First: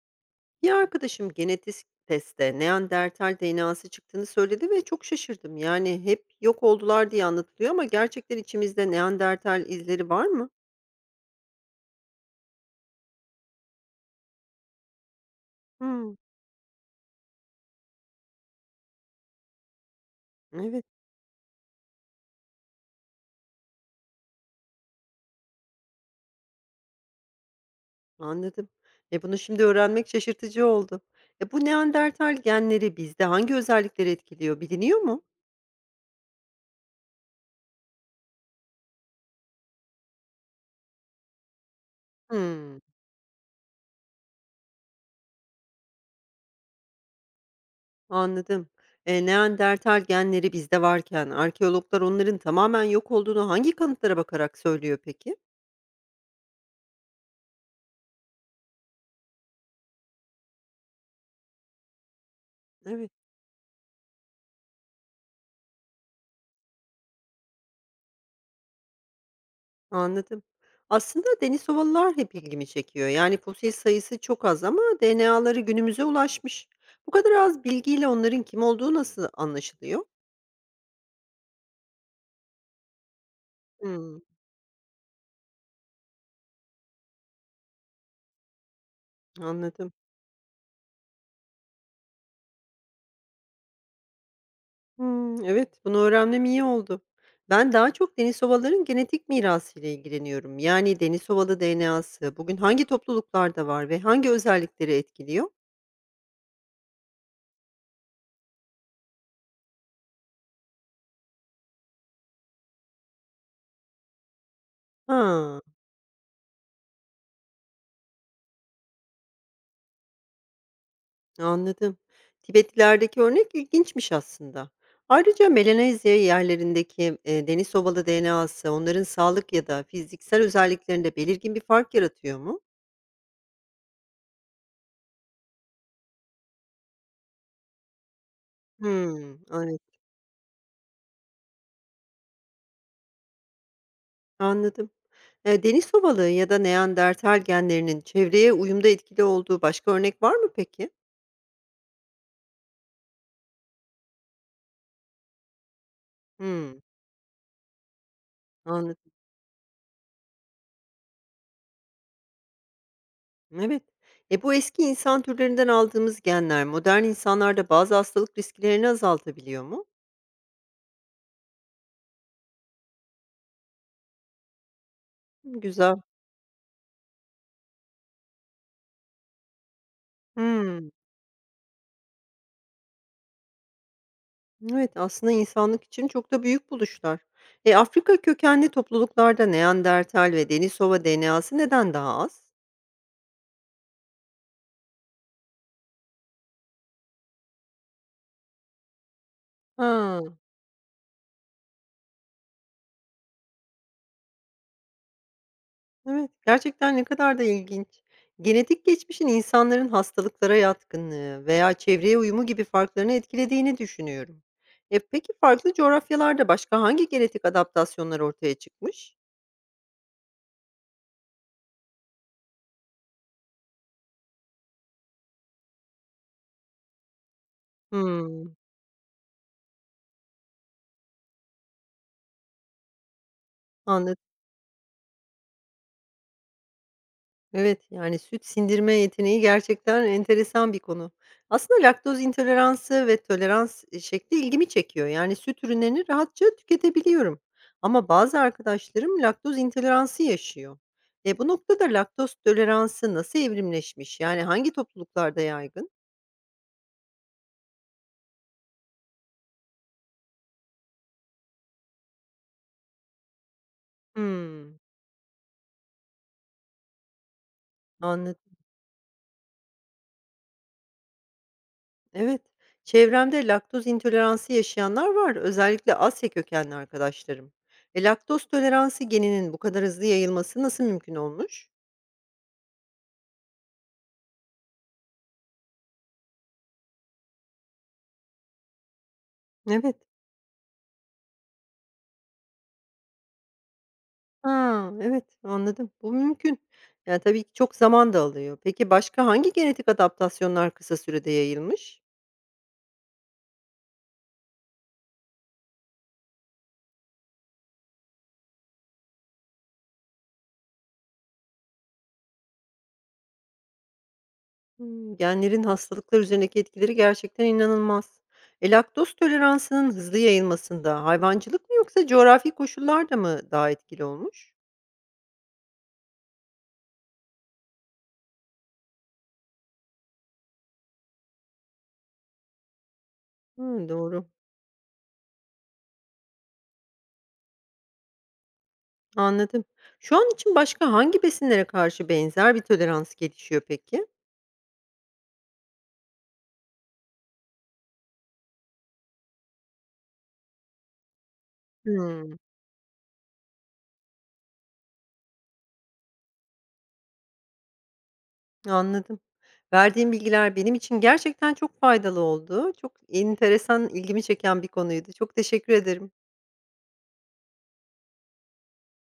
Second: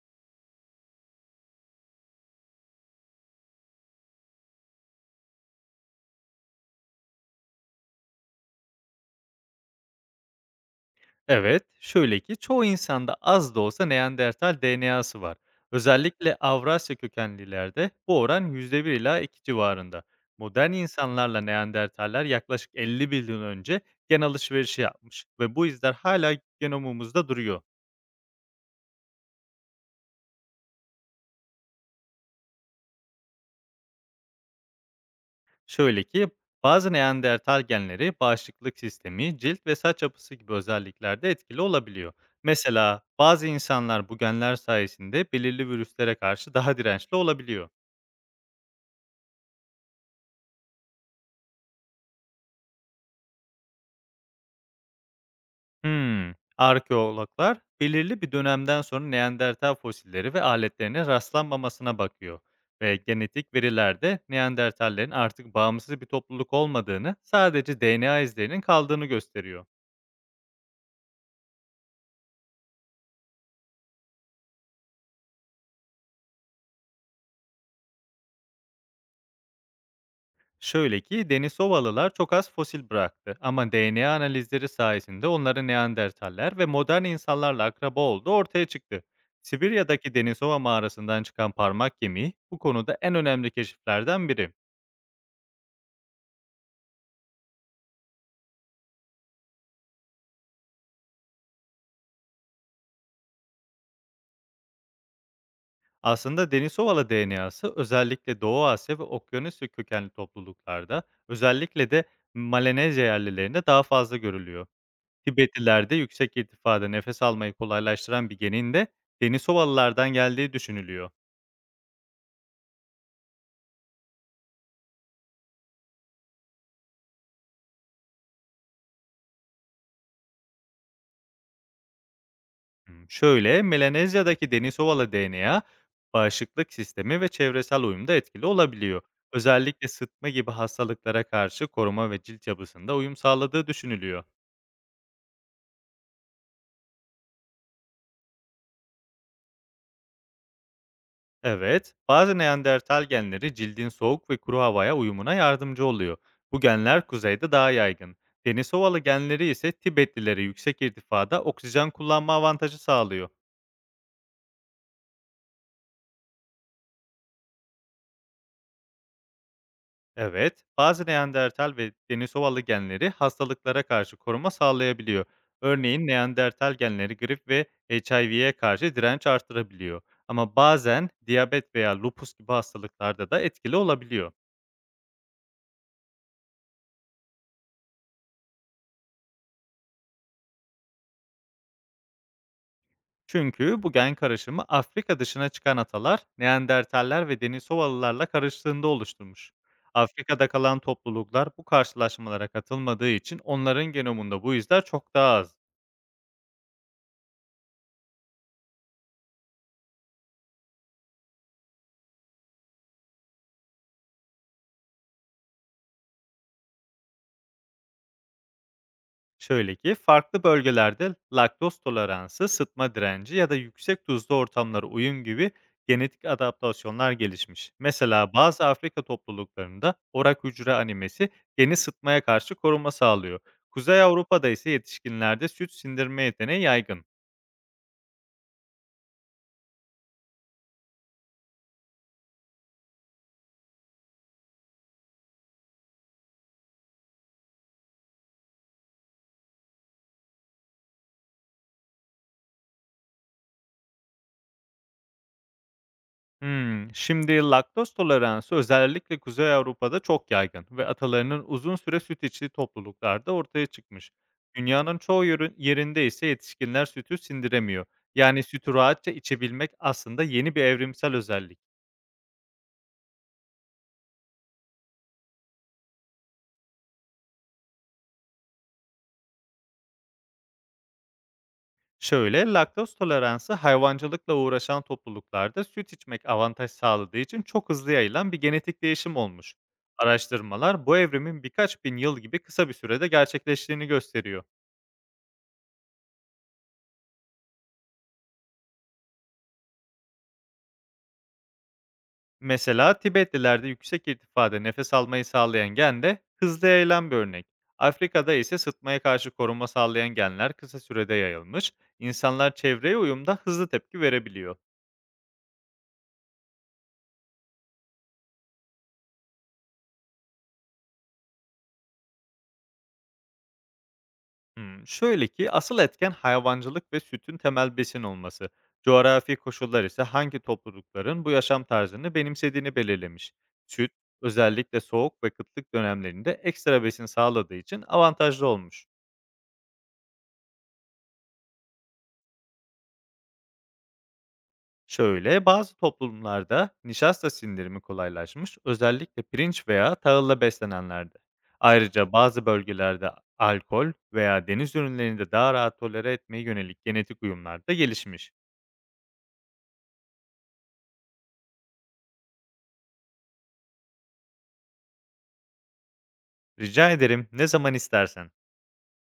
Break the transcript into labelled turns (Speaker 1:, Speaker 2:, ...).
Speaker 1: Bir arkadaşım genetik testte Neandertal DNA'sı çıktığını söyledi ve çok şaşırdım. Yani hep yok oldular diye anlatılıyor ama gerçekten içimizde Neandertal izleri var mı?
Speaker 2: Evet, şöyle ki çoğu insanda az da olsa Neandertal DNA'sı var.
Speaker 1: Hmm,
Speaker 2: Özellikle Avrasya kökenlilerde bu oran %1 ila %2 civarında. Modern
Speaker 1: evet
Speaker 2: insanlarla Neandertaller yaklaşık 50 milyon önce gen alışverişi yapmış ve bu izler hala genomumuzda duruyor.
Speaker 1: anladım. Bunu şimdi öğrenmek şaşırtıcı oldu. Bu Neandertal genleri bizde hangi özellikleri etkiliyor biliniyor mu?
Speaker 2: Şöyle ki bazı Neandertal genleri bağışıklık sistemi, cilt ve saç yapısı gibi özelliklerde etkili olabiliyor.
Speaker 1: Hmm,
Speaker 2: Mesela bazı insanlar bu genler sayesinde belirli virüslere karşı daha dirençli olabiliyor.
Speaker 1: anladım. Neandertal genleri bizde varken arkeologlar onların tamamen yok olduğunu hangi kanıtlara bakarak söylüyor peki?
Speaker 2: Arkeologlar belirli bir dönemden sonra Neandertal fosilleri ve aletlerine rastlanmamasına bakıyor ve
Speaker 1: Evet.
Speaker 2: genetik verilerde Neandertallerin artık bağımsız bir topluluk olmadığını, sadece DNA izlerinin kaldığını gösteriyor.
Speaker 1: Anladım. Aslında deniz ovalılar hep ilgimi çekiyor. Yani fosil sayısı çok az ama DNA'ları günümüze ulaşmış. Bu kadar az bilgiyle onların kim olduğu nasıl anlaşılıyor?
Speaker 2: Şöyle ki Denisovalılar çok az fosil bıraktı ama DNA
Speaker 1: Hmm,
Speaker 2: analizleri sayesinde onların Neandertaller ve modern insanlarla akraba olduğu ortaya çıktı.
Speaker 1: anladım.
Speaker 2: Sibirya'daki Denisova mağarasından çıkan parmak kemiği bu konuda en önemli keşiflerden biri.
Speaker 1: Hmm, evet, bunu öğrenmem iyi oldu. Ben daha çok deniz ovaların genetik mirası ile ilgileniyorum. Yani deniz ovalı DNA'sı bugün hangi topluluklarda var ve hangi özellikleri etkiliyor?
Speaker 2: Aslında deniz koala DNA'sı özellikle Doğu Asya ve Okyanusya kökenli topluluklarda, özellikle de Malezya yerlilerinde daha fazla görülüyor.
Speaker 1: Ha.
Speaker 2: Tibetlilerde yüksek irtifada nefes almayı kolaylaştıran bir genin de deniz koalalardan geldiği düşünülüyor.
Speaker 1: Anladım. Tibetlilerdeki örnek ilginçmiş aslında. Ayrıca Melanezya yerlerindeki deniz sobalı DNA'sı onların sağlık ya da fiziksel özelliklerinde belirgin bir fark yaratıyor mu?
Speaker 2: Şöyle, Melanezya'daki deniz koala DNA bağışıklık sistemi ve çevresel uyumda etkili olabiliyor.
Speaker 1: Hmm, evet,
Speaker 2: Özellikle sıtma gibi hastalıklara karşı koruma ve cilt yapısında uyum sağladığı düşünülüyor.
Speaker 1: anladım. Deniz sobalığı ya da Neandertal genlerinin çevreye uyumda etkili olduğu başka örnek var mı peki?
Speaker 2: Evet, bazı Neandertal genleri cildin soğuk ve kuru havaya uyumuna yardımcı oluyor. Bu
Speaker 1: Hmm,
Speaker 2: genler kuzeyde daha yaygın. Denisovalı
Speaker 1: anladım.
Speaker 2: genleri ise Tibetlilere yüksek irtifada oksijen kullanma avantajı sağlıyor.
Speaker 1: Evet. Bu eski insan türlerinden aldığımız genler modern insanlarda bazı hastalık risklerini azaltabiliyor mu?
Speaker 2: Evet, bazı Neandertal ve Denisovalı genleri hastalıklara karşı koruma sağlayabiliyor.
Speaker 1: Güzel.
Speaker 2: Örneğin Neandertal genleri grip ve HIV'ye karşı direnç artırabiliyor. Ama
Speaker 1: Hmm.
Speaker 2: bazen diyabet veya lupus gibi hastalıklarda da etkili olabiliyor.
Speaker 1: Evet, aslında insanlık için çok da büyük buluşlar. Afrika kökenli topluluklarda Neandertal ve Denisova DNA'sı neden daha az?
Speaker 2: Çünkü bu gen karışımı Afrika dışına çıkan atalar Neandertaller ve Denisovalılarla karıştığında oluşturmuş.
Speaker 1: Ha,
Speaker 2: Afrika'da kalan topluluklar bu karşılaşmalara katılmadığı için onların genomunda bu izler çok daha az.
Speaker 1: evet, gerçekten ne kadar da ilginç. Genetik geçmişin insanların hastalıklara yatkınlığı veya çevreye uyumu gibi farklarını etkilediğini düşünüyorum. Peki farklı coğrafyalarda başka hangi genetik adaptasyonlar ortaya çıkmış?
Speaker 2: Şöyle ki farklı bölgelerde laktoz toleransı, sıtma direnci ya da yüksek tuzlu ortamlara uyum gibi genetik adaptasyonlar gelişmiş. Mesela
Speaker 1: Hmm,
Speaker 2: bazı Afrika topluluklarında orak hücre animesi geni sıtmaya karşı koruma sağlıyor. Kuzey
Speaker 1: anladım.
Speaker 2: Avrupa'da ise yetişkinlerde süt sindirme yeteneği yaygın.
Speaker 1: Evet, yani süt sindirme yeteneği gerçekten enteresan bir konu. Aslında laktoz intoleransı ve tolerans şekli ilgimi çekiyor. Yani süt ürünlerini rahatça tüketebiliyorum. Ama bazı arkadaşlarım laktoz intoleransı yaşıyor. Bu noktada laktoz toleransı nasıl evrimleşmiş? Yani hangi topluluklarda yaygın?
Speaker 2: Şimdi laktoz toleransı özellikle Kuzey Avrupa'da çok yaygın ve atalarının uzun süre süt içtiği topluluklarda ortaya çıkmış.
Speaker 1: Hmm,
Speaker 2: Dünyanın çoğu yörü yerinde ise yetişkinler sütü sindiremiyor. Yani
Speaker 1: anladım.
Speaker 2: sütü rahatça içebilmek aslında yeni bir evrimsel özellik.
Speaker 1: Evet. Çevremde laktoz intoleransı yaşayanlar var. Özellikle Asya kökenli arkadaşlarım. Laktoz toleransı geninin bu kadar hızlı yayılması nasıl mümkün olmuş?
Speaker 2: Şöyle, laktoz toleransı hayvancılıkla uğraşan topluluklarda süt içmek avantaj sağladığı için çok hızlı yayılan bir genetik değişim olmuş.
Speaker 1: Evet.
Speaker 2: Araştırmalar bu evrimin birkaç 1.000 yıl gibi kısa bir sürede gerçekleştiğini gösteriyor.
Speaker 1: Ha, evet, anladım. Bu mümkün. Yani, tabii ki çok zaman da alıyor. Peki başka hangi genetik adaptasyonlar kısa sürede yayılmış?
Speaker 2: Mesela Tibetlilerde yüksek irtifada nefes almayı sağlayan gen de hızlı yayılan bir örnek. Afrika'da ise sıtmaya karşı koruma sağlayan genler kısa sürede yayılmış. İnsanlar çevreye uyumda hızlı tepki verebiliyor.
Speaker 1: Genlerin hastalıklar üzerindeki etkileri gerçekten inanılmaz. Laktoz toleransının hızlı yayılmasında hayvancılık mı yoksa coğrafi koşullar da mı daha etkili olmuş?
Speaker 2: Şöyle ki asıl etken hayvancılık ve sütün temel besin olması. Coğrafi koşullar ise hangi toplulukların bu yaşam tarzını benimsediğini belirlemiş.
Speaker 1: Hıı,
Speaker 2: Süt
Speaker 1: doğru.
Speaker 2: özellikle soğuk ve kıtlık dönemlerinde ekstra besin sağladığı için avantajlı olmuş.
Speaker 1: Anladım. Şu an için başka hangi besinlere karşı benzer bir tolerans gelişiyor peki?
Speaker 2: Şöyle, bazı toplumlarda nişasta sindirimi kolaylaşmış, özellikle pirinç veya tahılla beslenenlerde. Ayrıca
Speaker 1: Hımm,
Speaker 2: bazı bölgelerde alkol veya deniz ürünlerini de daha rahat tolere etmeye yönelik genetik uyumlar da gelişmiş.
Speaker 1: anladım. Verdiğin bilgiler benim için gerçekten çok faydalı oldu. Çok enteresan, ilgimi çeken bir konuydu. Çok teşekkür ederim.
Speaker 2: Rica ederim, ne zaman istersen.